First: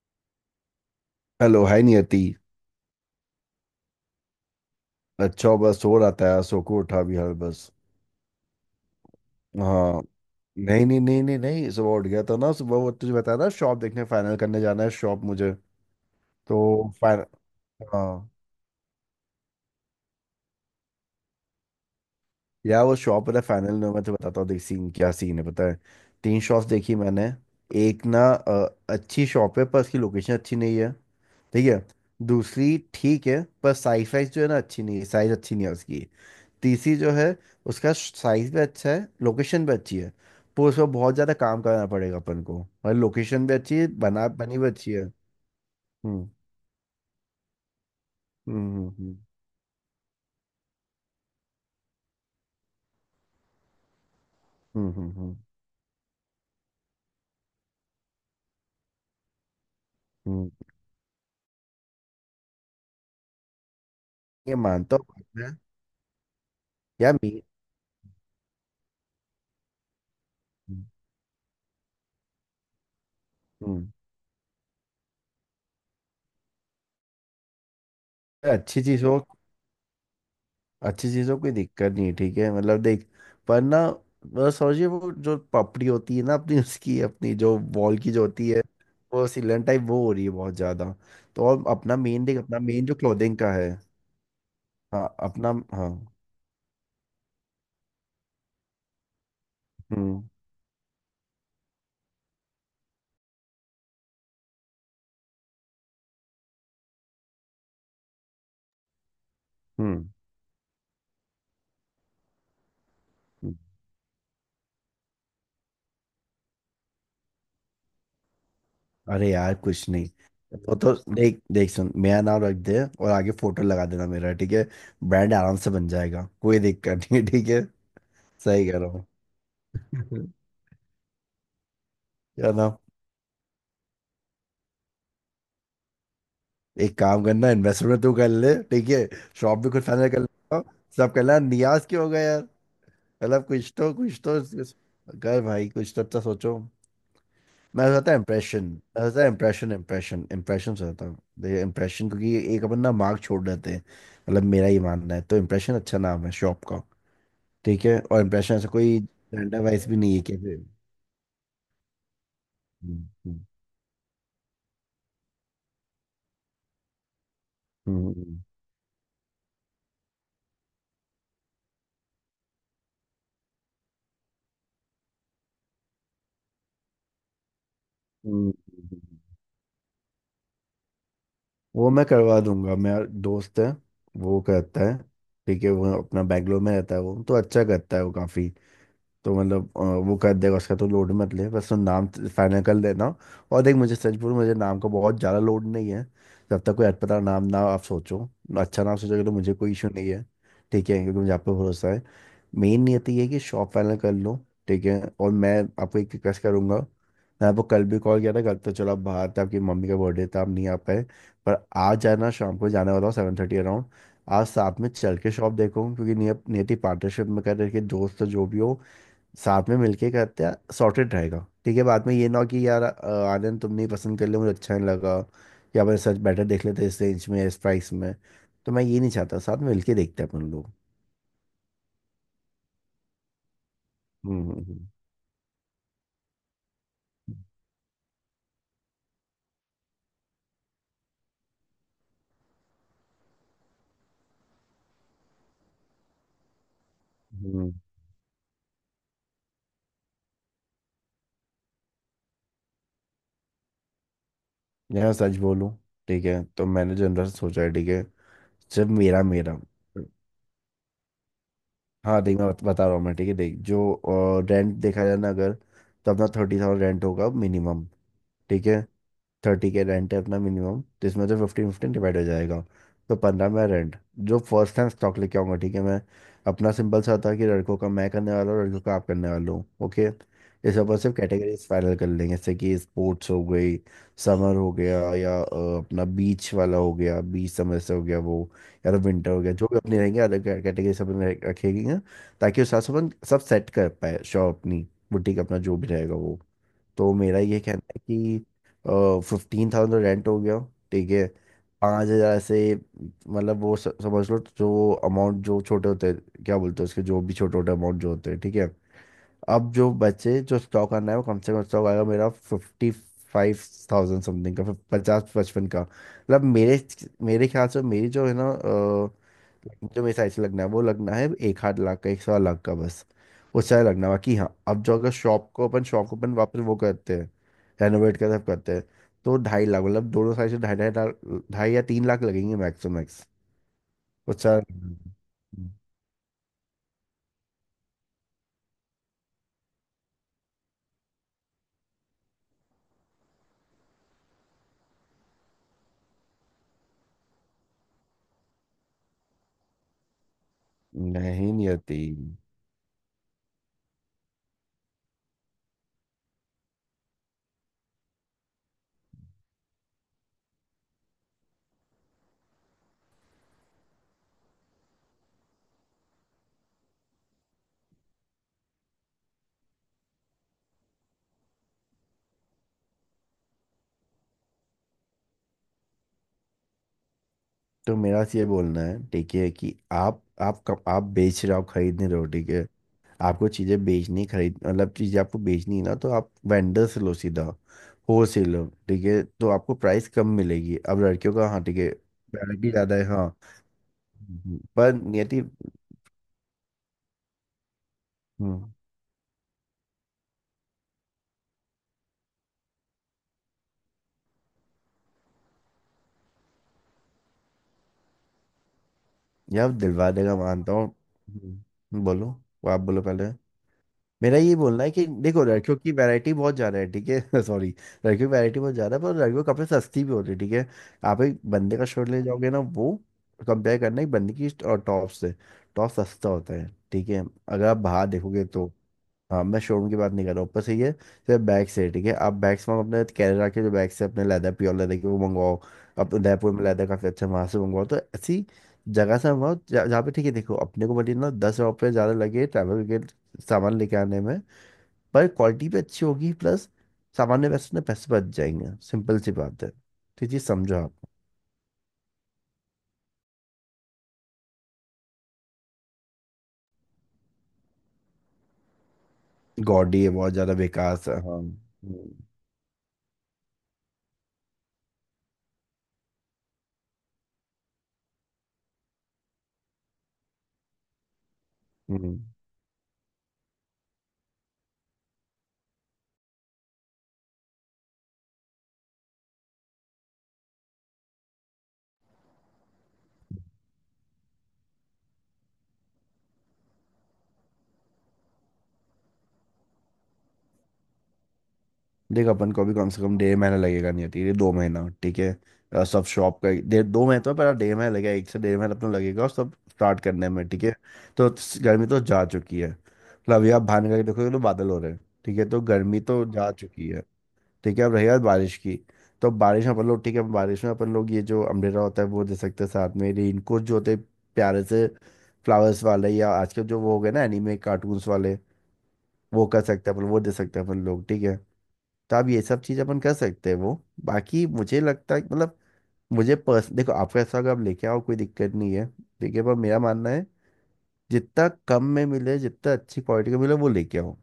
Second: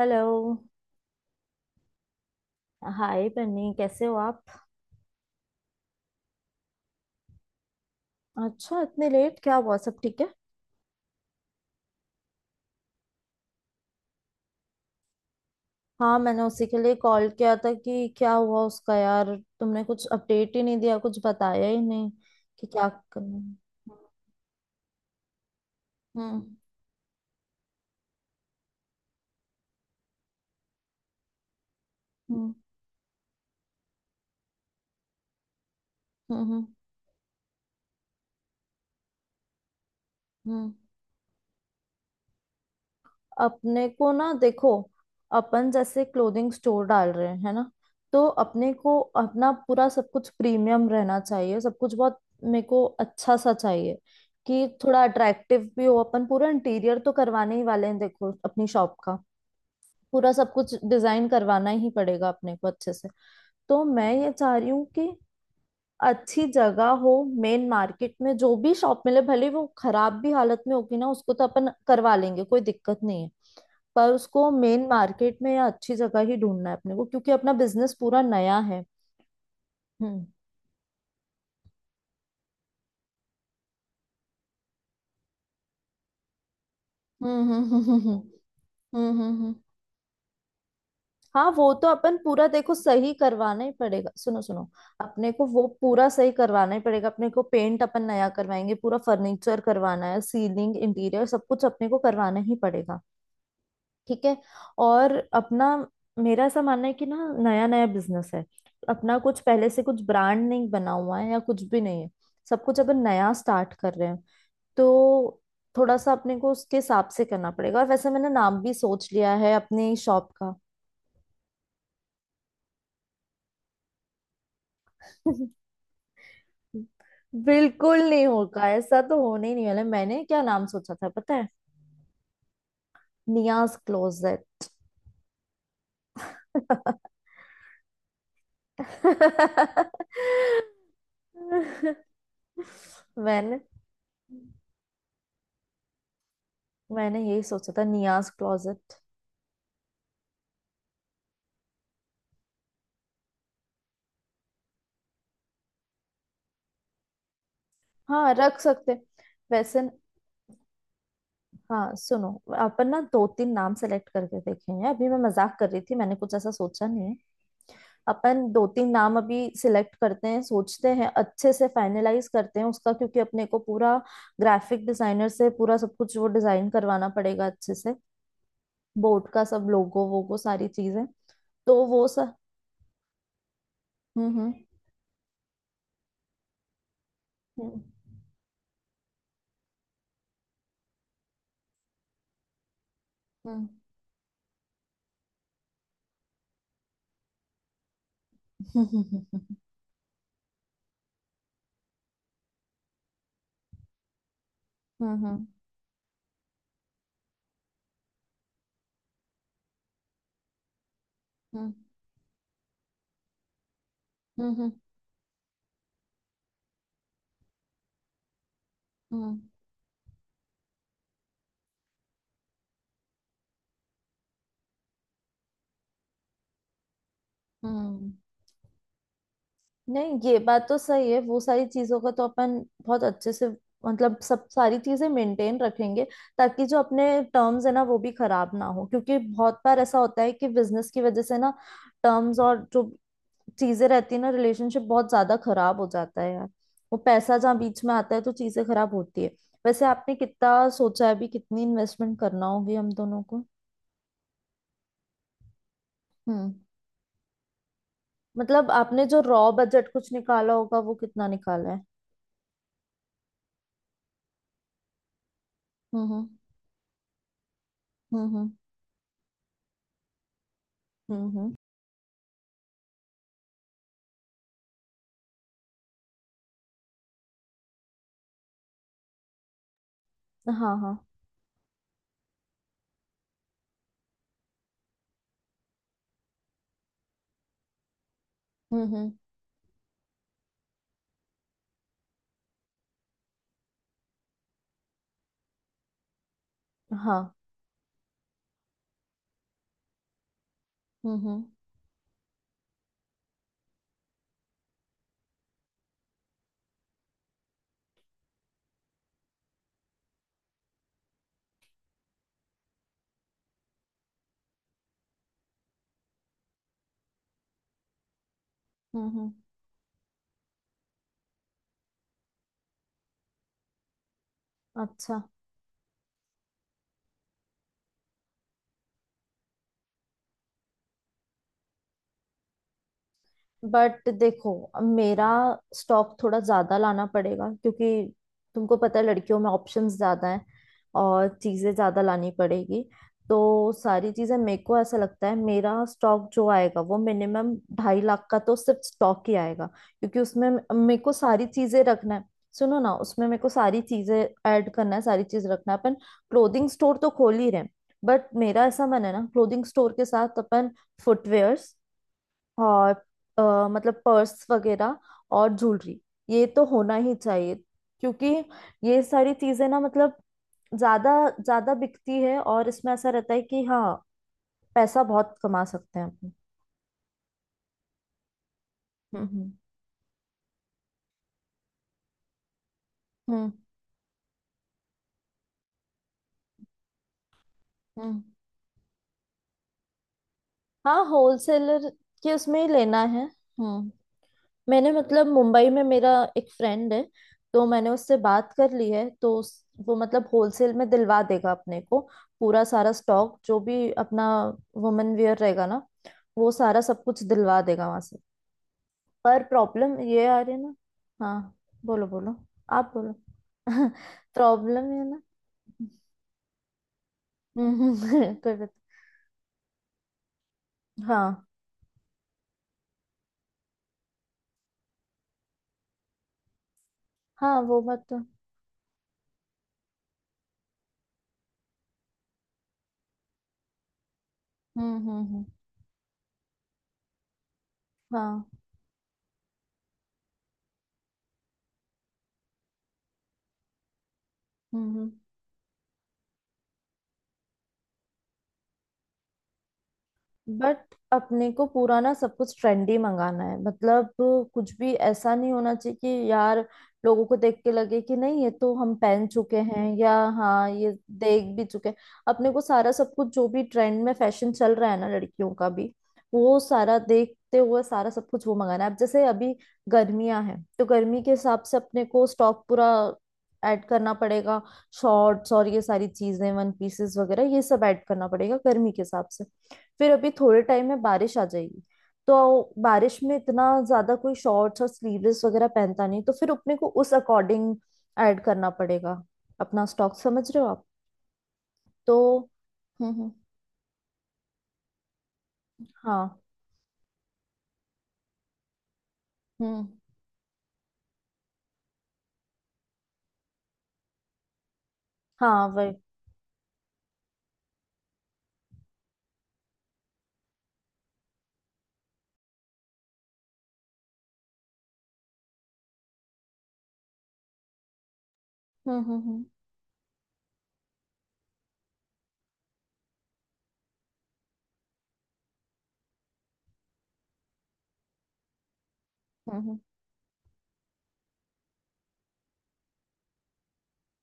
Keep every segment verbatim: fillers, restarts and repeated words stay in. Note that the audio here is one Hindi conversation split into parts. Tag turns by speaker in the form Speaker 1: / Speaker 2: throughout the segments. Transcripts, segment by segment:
Speaker 1: Hello.
Speaker 2: Hello, hi Niyati.
Speaker 1: Hi Bunny, कैसे हो आप।
Speaker 2: अच्छा बस सो रहा था यार, सो को उठा भी हर बस।
Speaker 1: अच्छा, इतने लेट क्या हुआ, सब
Speaker 2: हाँ।
Speaker 1: ठीक है।
Speaker 2: नहीं नहीं नहीं नहीं नहीं, सुबह उठ गया था ना, सुबह वो तुझे बताया ना शॉप देखने फाइनल करने जाना है शॉप मुझे।
Speaker 1: हाँ, मैंने उसी के
Speaker 2: तो
Speaker 1: लिए कॉल
Speaker 2: फाइनल।
Speaker 1: किया था कि
Speaker 2: हाँ।
Speaker 1: क्या हुआ उसका। यार तुमने कुछ अपडेट ही नहीं दिया, कुछ बताया ही नहीं कि
Speaker 2: यार
Speaker 1: क्या
Speaker 2: वो शॉप
Speaker 1: करना
Speaker 2: वाला
Speaker 1: है।
Speaker 2: फाइनल में मैं तो बताता हूँ, देख सीन क्या सीन है पता है। तीन
Speaker 1: हम्म,
Speaker 2: शॉप्स देखी मैंने। एक ना अ, अच्छी शॉप है पर उसकी लोकेशन अच्छी नहीं है। ठीक है।
Speaker 1: हम्म,
Speaker 2: दूसरी ठीक है पर साइज वाइज जो है ना अच्छी नहीं है, साइज अच्छी नहीं है उसकी।
Speaker 1: हम्म, हम्म, हम्म,
Speaker 2: टीसी जो है, उसका साइज भी अच्छा है, लोकेशन भी अच्छी है पर
Speaker 1: हम्म।
Speaker 2: उसमें बहुत ज़्यादा काम करना पड़ेगा अपन को। और लोकेशन भी अच्छी है,
Speaker 1: अपने को
Speaker 2: बना
Speaker 1: ना
Speaker 2: बनी भी
Speaker 1: देखो,
Speaker 2: अच्छी है।
Speaker 1: अपन जैसे
Speaker 2: हम्म
Speaker 1: क्लोथिंग स्टोर डाल रहे हैं, है ना। तो अपने
Speaker 2: हम्म
Speaker 1: को
Speaker 2: हम्म
Speaker 1: अपना पूरा सब कुछ प्रीमियम रहना चाहिए, सब कुछ बहुत मेरे को अच्छा सा चाहिए, कि
Speaker 2: हम्म
Speaker 1: थोड़ा
Speaker 2: हम्म हम्म हम्म,
Speaker 1: अट्रैक्टिव भी हो। अपन पूरा इंटीरियर तो करवाने ही वाले हैं, देखो अपनी शॉप का। पूरा
Speaker 2: हम्म।
Speaker 1: सब कुछ डिजाइन करवाना ही पड़ेगा अपने को अच्छे से। तो मैं ये
Speaker 2: ये
Speaker 1: चाह रही हूँ
Speaker 2: मानता हूँ
Speaker 1: कि
Speaker 2: बात मैं।
Speaker 1: अच्छी जगह
Speaker 2: यार
Speaker 1: हो।
Speaker 2: मी
Speaker 1: मेन मार्केट में जो भी शॉप मिले, भले वो खराब भी हालत में होगी ना, उसको तो अपन करवा लेंगे, कोई दिक्कत नहीं है।
Speaker 2: हम्म।
Speaker 1: पर उसको मेन मार्केट में या अच्छी जगह ही ढूंढना है अपने को, क्योंकि अपना बिजनेस पूरा नया
Speaker 2: अच्छी
Speaker 1: है।
Speaker 2: चीज़ों
Speaker 1: हम्म,
Speaker 2: अच्छी चीज़ों कोई दिक्कत नहीं है ठीक है, मतलब देख, पर ना मतलब समझिए वो जो पपड़ी होती है ना अपनी, उसकी अपनी
Speaker 1: हम्म,
Speaker 2: जो
Speaker 1: हम्म, हम्म,
Speaker 2: वॉल की
Speaker 1: हम्म,
Speaker 2: जो होती है,
Speaker 1: हम्म,
Speaker 2: वो
Speaker 1: हम्म, हम्म।
Speaker 2: सिलन टाइप वो हो रही है बहुत ज़्यादा। तो
Speaker 1: हाँ,
Speaker 2: और
Speaker 1: वो तो
Speaker 2: अपना
Speaker 1: अपन
Speaker 2: मेन देख
Speaker 1: पूरा
Speaker 2: अपना
Speaker 1: देखो
Speaker 2: मेन जो
Speaker 1: सही
Speaker 2: क्लोथिंग का
Speaker 1: करवाना ही
Speaker 2: है।
Speaker 1: पड़ेगा। सुनो सुनो,
Speaker 2: हाँ,
Speaker 1: अपने को
Speaker 2: अपना
Speaker 1: वो
Speaker 2: हाँ।
Speaker 1: पूरा सही करवाना ही पड़ेगा। अपने को पेंट अपन नया करवाएंगे, पूरा फर्नीचर करवाना है,
Speaker 2: हम्म
Speaker 1: सीलिंग, इंटीरियर, सब कुछ अपने को करवाना ही पड़ेगा। ठीक है। और अपना, मेरा ऐसा मानना है कि ना, नया नया बिजनेस है अपना, कुछ पहले से कुछ
Speaker 2: हम्म
Speaker 1: ब्रांड नहीं बना हुआ है या कुछ भी नहीं है, सब कुछ अपन नया
Speaker 2: हम्म।
Speaker 1: स्टार्ट कर रहे हैं। तो थोड़ा सा अपने को उसके हिसाब से करना पड़ेगा। और वैसे, मैंने नाम भी सोच
Speaker 2: अरे
Speaker 1: लिया है
Speaker 2: यार कुछ
Speaker 1: अपनी
Speaker 2: नहीं,
Speaker 1: शॉप का।
Speaker 2: वो तो देख देख सुन, मेरा नाम रख दे और आगे फोटो लगा देना मेरा, ठीक है। ब्रांड आराम से बन जाएगा, कोई दिक्कत नहीं है, ठीक है।
Speaker 1: बिल्कुल नहीं होगा,
Speaker 2: सही कह रहा
Speaker 1: ऐसा तो होने ही नहीं वाला है। मैंने
Speaker 2: हूँ।
Speaker 1: क्या नाम सोचा था पता है,
Speaker 2: क्या ना।
Speaker 1: नियाज क्लोजेट।
Speaker 2: एक काम करना, इन्वेस्टमेंट तू कर ले, ठीक है। शॉप भी खुद फाइनल कर लेगा, सब करना। नियाज क्यों हो गया यार? मतलब
Speaker 1: मैंने
Speaker 2: कुछ तो कुछ तो कर भाई, कुछ तो अच्छा सोचो।
Speaker 1: मैंने यही सोचा था,
Speaker 2: मैं बताता है
Speaker 1: नियाज
Speaker 2: इम्प्रेशन
Speaker 1: क्लोजेट।
Speaker 2: मैं बताता है इम्प्रेशन, इम्प्रेशन इम्प्रेशन से होता है इम्प्रेशन, क्योंकि एक अपन ना मार्क छोड़ देते हैं। मतलब मेरा ही मानना है, तो इम्प्रेशन अच्छा नाम है शॉप का। ठीक है। और
Speaker 1: हाँ,
Speaker 2: इम्प्रेशन
Speaker 1: रख
Speaker 2: ऐसा
Speaker 1: सकते
Speaker 2: कोई जेंडर
Speaker 1: वैसे।
Speaker 2: वाइज भी नहीं है, कैसे।
Speaker 1: हाँ, सुनो। अपन ना
Speaker 2: हम्म,
Speaker 1: दो
Speaker 2: हम्म,
Speaker 1: तीन नाम सेलेक्ट करके देखेंगे। अभी मैं मजाक कर रही थी, मैंने कुछ ऐसा सोचा नहीं है।
Speaker 2: हम्म, हम्म,
Speaker 1: अपन दो तीन नाम अभी सिलेक्ट करते हैं, सोचते हैं, अच्छे से फाइनलाइज करते हैं उसका। क्योंकि अपने को पूरा ग्राफिक डिजाइनर से पूरा सब कुछ वो डिजाइन करवाना पड़ेगा अच्छे से।
Speaker 2: हम्म, हम्म।
Speaker 1: बोर्ड का सब लोगो वोगो सारी चीजें, तो
Speaker 2: वो
Speaker 1: वो
Speaker 2: मैं
Speaker 1: सब।
Speaker 2: करवा दूंगा, मेरा दोस्त है, वो
Speaker 1: हम्म,
Speaker 2: करता है, ठीक है। वो अपना बैंगलोर में रहता है, वो तो अच्छा
Speaker 1: हम्म,
Speaker 2: करता है वो काफ़ी। तो मतलब अ, वो कर देगा, उसका तो लोड मत ले, बस तुम नाम फाइनल कर लेना। और
Speaker 1: हम्म,
Speaker 2: देख मुझे सच बोलूं, मुझे नाम का बहुत ज़्यादा लोड नहीं है। जब तक कोई अटपटा नाम ना आप सोचो,
Speaker 1: हम्म,
Speaker 2: अच्छा नाम सोचोगे तो मुझे
Speaker 1: हम्म,
Speaker 2: कोई इशू नहीं है, ठीक है, क्योंकि मुझे आप पे भरोसा है। मेन नियति ये है कि शॉप फाइनल कर लो, ठीक है।
Speaker 1: हम्म, हम्म,
Speaker 2: और
Speaker 1: हम्म,
Speaker 2: मैं आपको एक रिक्वेस्ट करूंगा। मैं आपको कल भी कॉल किया था, कल तो चलो आप बाहर थे, आपकी मम्मी का बर्थडे था, आप नहीं आ पाए। पर आज जाना शाम को जाने वाला हूँ सेवन थर्टी अराउंड। आज
Speaker 1: हम्म, हम्म, हम्म,
Speaker 2: साथ में चल के शॉप देखो, क्योंकि नियत नियति पार्टनरशिप में कर रहे हैं, कि दोस्त तो जो भी हो,
Speaker 1: हम्म।
Speaker 2: साथ में मिलके करते हैं, सॉर्टेड रहेगा, ठीक है। बाद में ये ना हो कि यार अ, आनंद तुमने ही पसंद कर लिया, मुझे अच्छा नहीं लगा या मैं सच बेटर देख लेते इस रेंज में, इस प्राइस
Speaker 1: हम्म।
Speaker 2: में। तो मैं ये नहीं चाहता, साथ में मिलके
Speaker 1: नहीं,
Speaker 2: देखते हैं
Speaker 1: ये
Speaker 2: अपन
Speaker 1: बात
Speaker 2: लोग।
Speaker 1: तो सही है। वो सारी चीजों का तो अपन बहुत अच्छे से, मतलब सब
Speaker 2: हम्म
Speaker 1: सारी
Speaker 2: हम्म
Speaker 1: चीजें मेंटेन रखेंगे, ताकि जो अपने टर्म्स है ना, वो भी खराब ना हो। क्योंकि बहुत बार ऐसा होता है कि बिजनेस की वजह से ना, टर्म्स और जो चीजें रहती है ना, रिलेशनशिप बहुत ज्यादा खराब हो जाता है यार। वो पैसा जहाँ
Speaker 2: हम्म।
Speaker 1: बीच में आता है, तो चीजें खराब होती है। वैसे आपने कितना सोचा है अभी, कितनी इन्वेस्टमेंट करना होगी हम दोनों को।
Speaker 2: यार सच बोलूं, ठीक है,
Speaker 1: हम्म,
Speaker 2: तो मैंने जनरल सोचा है, ठीक है।
Speaker 1: मतलब
Speaker 2: जब
Speaker 1: आपने जो
Speaker 2: मेरा
Speaker 1: रॉ
Speaker 2: मेरा
Speaker 1: बजट कुछ निकाला होगा वो कितना निकाला है।
Speaker 2: हाँ देख मैं बत- बता रहा हूँ मैं, ठीक है, देख जो रेंट देखा जाए ना अगर,
Speaker 1: हम्म,
Speaker 2: तो अपना
Speaker 1: हम्म,
Speaker 2: थर्टी थाउजेंड रेंट होगा मिनिमम।
Speaker 1: हम्म, हम्म।
Speaker 2: ठीक है। थर्टी के रेंट है अपना मिनिमम, जिसमें
Speaker 1: हम्म,
Speaker 2: से
Speaker 1: हम्म।
Speaker 2: फिफ्टीन फिफ्टीन डिवाइड हो जाएगा। तो पंद्रह मेरा रेंट, जो फर्स्ट टाइम स्टॉक लेके आऊंगा, ठीक है मैं। अपना सिंपल सा था कि लड़कों का मैं करने वाला हूँ, लड़कों का आप करने वाला हूँ, ओके।
Speaker 1: हाँ,
Speaker 2: इस
Speaker 1: हाँ।
Speaker 2: ऊपर सिर्फ कैटेगरीज फाइनल कर लेंगे, जैसे कि स्पोर्ट्स हो गई, समर हो गया या अ, अपना बीच वाला हो गया, बीच समर से हो गया वो,
Speaker 1: हम्म,
Speaker 2: या तो
Speaker 1: हम्म।
Speaker 2: विंटर हो गया, जो भी अपनी रहेंगे अलग कैटेगरी सब अपने रखेंगे, ताकि उस हिसाब से अपन सब सेट कर पाए शॉप अपनी, बुटीक अपना जो भी रहेगा वो। तो
Speaker 1: हाँ,
Speaker 2: मेरा ये कहना है कि फिफ्टीन थाउजेंड रेंट हो गया, ठीक
Speaker 1: हम्म,
Speaker 2: है।
Speaker 1: हम्म,
Speaker 2: पाँच हज़ार से मतलब वो स- समझ लो जो अमाउंट जो छोटे होते हैं क्या बोलते हैं उसके, जो भी छोटे छोटे अमाउंट जो होते हैं, ठीक है। अब जो बचे जो स्टॉक आना है वो कम से कम स्टॉक आएगा मेरा फिफ्टी फाइव थाउजेंड समथिंग का, पचास पचपन का, मतलब मेरे मेरे ख्याल से मेरी जो है ना
Speaker 1: हम्म,
Speaker 2: अ,
Speaker 1: हम्म,
Speaker 2: जो मेरे साइड से लगना है वो लगना है, एक आध लाख का, एक सवा लाख का, बस। उससे ज़्यादा लगना है। बाकी हाँ, अब जो अगर
Speaker 1: अच्छा।
Speaker 2: शॉप को अपन शॉप को अपन वापस वो करते हैं, रेनोवेट कर सब करते हैं, तो ढाई लाख मतलब दोनों साइड से ढाई ढाई लाख, ढाई या तीन लाख लगेंगे मैक्स टू मैक्स,
Speaker 1: बट
Speaker 2: उससे
Speaker 1: देखो,
Speaker 2: ज़्यादा
Speaker 1: मेरा स्टॉक थोड़ा ज्यादा लाना पड़ेगा, क्योंकि तुमको पता है, लड़कियों में ऑप्शंस ज्यादा हैं और चीजें ज्यादा लानी पड़ेगी। तो सारी चीजें, मेरे को ऐसा लगता है मेरा स्टॉक जो आएगा वो मिनिमम ढाई लाख का तो सिर्फ स्टॉक ही आएगा। क्योंकि उसमें मे- मेरे को सारी
Speaker 2: नहीं नहीं
Speaker 1: चीजें
Speaker 2: होती।
Speaker 1: रखना है। सुनो ना, उसमें मेरे को सारी चीजें ऐड करना है, सारी चीज रखना है। अपन क्लोथिंग स्टोर तो खोल ही रहे हैं, बट मेरा ऐसा मन है ना, क्लोथिंग स्टोर के साथ अपन फुटवेयर और अ, मतलब पर्स वगैरह और ज्वेलरी, ये तो होना ही चाहिए। क्योंकि ये सारी चीजें ना, मतलब ज्यादा ज्यादा बिकती है, और इसमें ऐसा रहता है कि हाँ, पैसा बहुत कमा सकते हैं अपन।
Speaker 2: तो मेरा तो ये बोलना है
Speaker 1: हम्म,
Speaker 2: ठीक है
Speaker 1: हम्म,
Speaker 2: कि आप आप कब आप बेच रहे हो, आप खरीद नहीं रहे हो, ठीक है। आपको
Speaker 1: हम्म,
Speaker 2: चीज़ें बेचनी, खरीद मतलब चीज़ें आपको बेचनी है ना, तो आप वेंडर से लो सीधा,
Speaker 1: हम्म।
Speaker 2: होल सेल लो, ठीक है, तो आपको प्राइस कम मिलेगी। अब
Speaker 1: हाँ,
Speaker 2: लड़कियों का हाँ ठीक
Speaker 1: होलसेलर
Speaker 2: है,
Speaker 1: के उसमें ही
Speaker 2: वैरायटी ज़्यादा
Speaker 1: लेना
Speaker 2: है
Speaker 1: है।
Speaker 2: हाँ।
Speaker 1: हम्म।
Speaker 2: हम्म,
Speaker 1: मैंने,
Speaker 2: पर
Speaker 1: मतलब
Speaker 2: नियति।
Speaker 1: मुंबई में मेरा एक फ्रेंड है, तो मैंने उससे बात कर
Speaker 2: हम्म।
Speaker 1: ली है, तो उस- वो मतलब होलसेल में दिलवा देगा अपने को। पूरा सारा स्टॉक जो भी अपना वुमेन वेयर रहेगा ना, वो सारा सब कुछ दिलवा देगा वहां से। पर
Speaker 2: यार
Speaker 1: प्रॉब्लम
Speaker 2: दिलवा
Speaker 1: ये
Speaker 2: देगा
Speaker 1: आ रही है
Speaker 2: मानता
Speaker 1: ना।
Speaker 2: हूँ।
Speaker 1: हाँ,
Speaker 2: हम्म,
Speaker 1: बोलो
Speaker 2: बोलो।
Speaker 1: बोलो,
Speaker 2: आप
Speaker 1: आप
Speaker 2: बोलो
Speaker 1: बोलो।
Speaker 2: पहले। मेरा ये बोलना
Speaker 1: प्रॉब्लम
Speaker 2: है
Speaker 1: है
Speaker 2: कि
Speaker 1: ना।
Speaker 2: देखो लड़कियों की वैरायटी बहुत ज्यादा है, ठीक है। सॉरी,
Speaker 1: हम्म, हम्म।
Speaker 2: लड़कियों की
Speaker 1: कोई
Speaker 2: वैरायटी
Speaker 1: बात।
Speaker 2: बहुत ज्यादा है पर लड़कियों के कपड़े सस्ती भी होती है, ठीक है। आप एक
Speaker 1: हाँ,
Speaker 2: बंदे का शर्ट ले जाओगे ना वो, कंपेयर करना एक बंदे की और टॉप से, टॉप सस्ता होता है, ठीक है,
Speaker 1: हाँ,
Speaker 2: अगर आप
Speaker 1: वो बात
Speaker 2: बाहर
Speaker 1: तो।
Speaker 2: देखोगे तो। हाँ मैं शोरूम की बात नहीं कर रहा हूँ, ऊपर से ये सिर्फ बैग्स है, ठीक है। आप बैग्स में अपने केरला के जो बैग्स है अपने लेदर, प्योर
Speaker 1: हम्म,
Speaker 2: लेदर के, वो
Speaker 1: हम्म, हम्म।
Speaker 2: मंगवाओ। अपने उदयपुर में लेदर काफ़ी अच्छा है, वहाँ से मंगवाओ, तो ऐसी
Speaker 1: हाँ,
Speaker 2: जगह से मंगवाओ जहाँ जहाँ पे ठीक है। देखो अपने को भले ना दस रुपये ज़्यादा लगे ट्रैवल सामान लेके आने में,
Speaker 1: हम्म, हम्म।
Speaker 2: पर क्वालिटी भी अच्छी होगी प्लस सामान्य पैसे ना पैसे बच जाएंगे, सिंपल सी बात है, तो ये चीज़ समझो
Speaker 1: बट
Speaker 2: आप।
Speaker 1: अपने को पूरा ना सब कुछ ट्रेंडी मंगाना है, मतलब कुछ भी ऐसा नहीं होना चाहिए कि यार, लोगों को देख के लगे कि नहीं, ये तो हम पहन चुके हैं,
Speaker 2: गॉडी ये
Speaker 1: या
Speaker 2: बहुत ज़्यादा
Speaker 1: हाँ, ये
Speaker 2: बेकार सा, हाँ।
Speaker 1: देख भी चुके हैं।
Speaker 2: हम्म,
Speaker 1: अपने को सारा सब कुछ जो भी ट्रेंड में फैशन चल रहा है ना, लड़कियों का भी, वो सारा देखते हुए सारा सब कुछ वो मंगाना है। अब जैसे अभी गर्मियां हैं, तो गर्मी के हिसाब से अपने
Speaker 2: हम्म।
Speaker 1: को स्टॉक पूरा ऐड करना पड़ेगा। शॉर्ट्स और ये सारी चीजें, वन पीसेस वगैरह, ये सब ऐड करना पड़ेगा गर्मी के हिसाब से। फिर अभी थोड़े टाइम में बारिश आ जाएगी, तो बारिश में इतना ज्यादा कोई शॉर्ट्स और स्लीवलेस वगैरह पहनता नहीं, तो फिर अपने को उस अकॉर्डिंग ऐड करना पड़ेगा अपना स्टॉक। समझ रहे हो आप। तो
Speaker 2: देख अपन को भी कम से
Speaker 1: हम्म,
Speaker 2: कम
Speaker 1: हम्म।
Speaker 2: डेढ़ महीना लगेगा, नहीं ठीक है दो महीना ठीक है, अ, सब शॉप
Speaker 1: हाँ,
Speaker 2: का डेढ़ दो महीने तो है, पर डेढ़ महीना लगेगा, एक से डेढ़ महीना अपना लगेगा और सब
Speaker 1: हम्म।
Speaker 2: स्टार्ट करने में, ठीक है। तो स- गर्मी तो जा चुकी है मतलब, अभी आप बाहर निकल के देखोगे तो बादल हो रहे हैं, ठीक है, तो
Speaker 1: हाँ वही।
Speaker 2: गर्मी तो जा चुकी है। ठीक है। अब रही बात बारिश की, तो बारिश में अपन लोग, ठीक है, बारिश में अपन लोग ये जो अम्ब्रेला होता है वो दे सकते हैं, साथ में रेनकोट जो होते हैं प्यारे से, फ्लावर्स वाले या आजकल जो वो हो गए ना एनीमे कार्टून्स वाले,
Speaker 1: हम्म, हम्म, हम्म,
Speaker 2: वो कर सकते हैं अपन, वो दे सकते हैं अपन लोग, ठीक है। तो आप ये सब चीज़ अपन कर सकते हैं वो, बाकी मुझे लगता है मतलब मुझे पर्स देखो आपका हिस्सा अगर आप लेके आओ कोई दिक्कत नहीं है, ठीक है, पर
Speaker 1: हम्म, हम्म।
Speaker 2: मेरा मानना है जितना कम में मिले, जितना अच्छी क्वालिटी का मिले, वो लेके आओ।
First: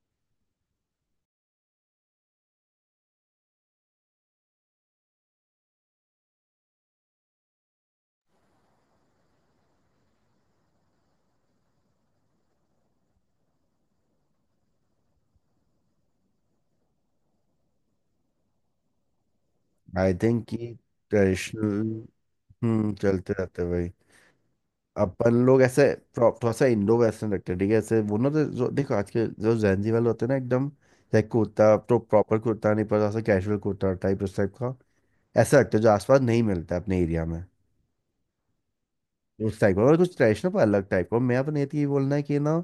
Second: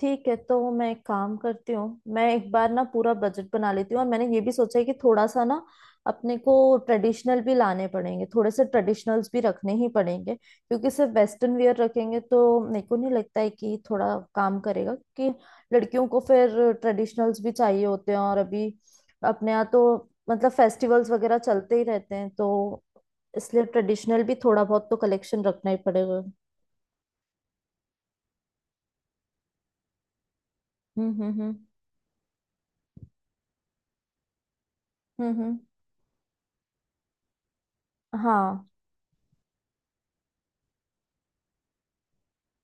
Speaker 1: ठीक है, तो मैं एक काम करती हूँ, मैं एक बार ना पूरा बजट बना लेती हूँ। और मैंने ये भी सोचा है कि थोड़ा सा ना अपने को ट्रेडिशनल भी लाने पड़ेंगे, थोड़े से ट्रेडिशनल्स भी रखने ही पड़ेंगे। क्योंकि सिर्फ वेस्टर्न वियर रखेंगे तो मेरे को नहीं लगता है कि थोड़ा काम करेगा, क्योंकि लड़कियों को फिर ट्रेडिशनल्स भी चाहिए होते हैं। और अभी अपने यहाँ तो,
Speaker 2: आई थिंक
Speaker 1: मतलब
Speaker 2: कि
Speaker 1: फेस्टिवल्स वगैरह चलते ही
Speaker 2: ट्रेडिशनल।
Speaker 1: रहते हैं, तो
Speaker 2: हम्म, चलते रहते
Speaker 1: इसलिए
Speaker 2: हैं भाई।
Speaker 1: ट्रेडिशनल भी थोड़ा बहुत तो
Speaker 2: अपन
Speaker 1: कलेक्शन
Speaker 2: लोग
Speaker 1: रखना ही
Speaker 2: ऐसे
Speaker 1: पड़ेगा।
Speaker 2: प्रॉप- थोड़ा सा इंडो वेस्टर्न रखते हैं, ठीक है। ऐसे वो ना जो जो- देखो आज के जो जैनजी वाले होते हैं ना एकदम,
Speaker 1: हम्म,
Speaker 2: लाइक
Speaker 1: हम्म, हम्म,
Speaker 2: कुर्ता तो प्रॉपर कुर्ता नहीं पड़ता, ऐसा कैजुअल कुर्ता टाइप, उस टाइप का।
Speaker 1: हम्म, हम्म।
Speaker 2: ऐसा रखते हैं जो आसपास नहीं मिलता है अपने एरिया में,
Speaker 1: हाँ,
Speaker 2: उस टाइप का और कुछ ट्रेडिशनल पर अलग टाइप का। मैं अपने ये बोलना है कि ना,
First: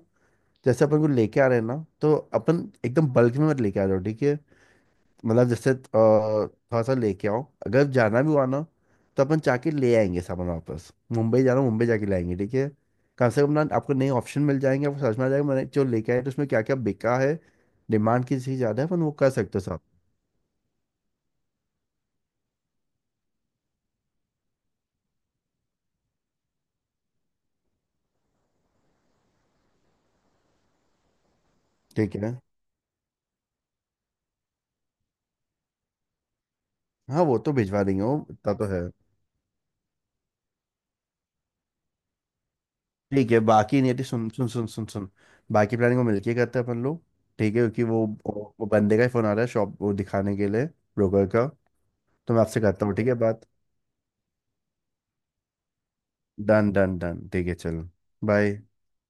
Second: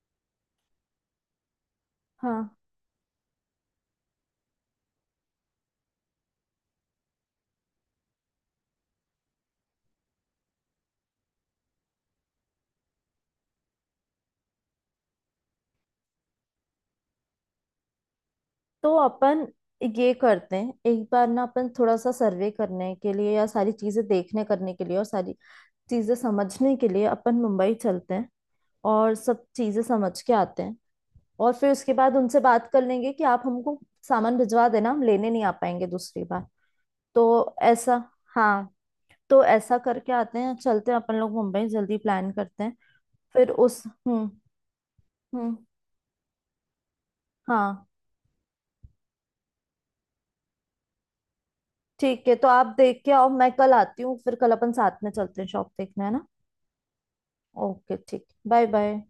Speaker 2: जैसे अपन को लेके आ रहे हैं ना, तो
Speaker 1: हाँ।
Speaker 2: अपन एकदम बल्क में मत लेके आ जाओ, ठीक है। मतलब जैसे अ, थोड़ा सा लेके आओ, अगर जाना भी हुआ ना, तो अपन जाके ले आएंगे सामान वापस, मुंबई जाना, मुंबई जाके लाएंगे, ठीक है। कम से कम ना आपको नए ऑप्शन मिल जाएंगे, आपको समझ में आ जाएगा, मैंने जो लेके आए तो उसमें क्या क्या बिका है, डिमांड किस चीज़ ज़्यादा है,
Speaker 1: तो
Speaker 2: अपन वो कर
Speaker 1: अपन
Speaker 2: सकते हो साहब।
Speaker 1: ये करते हैं, एक बार ना अपन थोड़ा सा सर्वे करने के लिए, या सारी चीजें देखने करने के लिए और सारी चीजें समझने के लिए, अपन मुंबई चलते हैं और सब चीजें समझ के आते हैं। और फिर उसके
Speaker 2: ठीक
Speaker 1: बाद
Speaker 2: है।
Speaker 1: उनसे बात कर लेंगे कि आप हमको सामान भिजवा देना, हम लेने नहीं आ पाएंगे दूसरी बार।
Speaker 2: हाँ वो तो
Speaker 1: तो
Speaker 2: भिजवा
Speaker 1: ऐसा।
Speaker 2: देंगे, वो इतना तो
Speaker 1: हाँ,
Speaker 2: है।
Speaker 1: तो ऐसा करके आते हैं, चलते हैं अपन लोग, मुंबई जल्दी प्लान करते हैं।
Speaker 2: ठीक है
Speaker 1: फिर
Speaker 2: बाकी
Speaker 1: उस
Speaker 2: नहीं, सुन
Speaker 1: हम्म,
Speaker 2: सुन सुन सुन सुन,
Speaker 1: हम्म।
Speaker 2: बाकी प्लानिंग को मिलके करते हैं अपन लोग, ठीक है, क्योंकि
Speaker 1: हाँ,
Speaker 2: वो वो वो बंदे का ही फ़ोन आ रहा है शॉप वो दिखाने के लिए, ब्रोकर का।
Speaker 1: ठीक है
Speaker 2: तो मैं
Speaker 1: तो
Speaker 2: आपसे
Speaker 1: आप
Speaker 2: करता हूँ
Speaker 1: देख
Speaker 2: ठीक
Speaker 1: के
Speaker 2: है
Speaker 1: आओ,
Speaker 2: बात।
Speaker 1: मैं कल आती हूँ, फिर कल अपन साथ में चलते हैं शॉप देखने, है ना।
Speaker 2: डन डन डन ठीक है चलो।
Speaker 1: ओके, ठीक,
Speaker 2: बाय।
Speaker 1: Bye bye.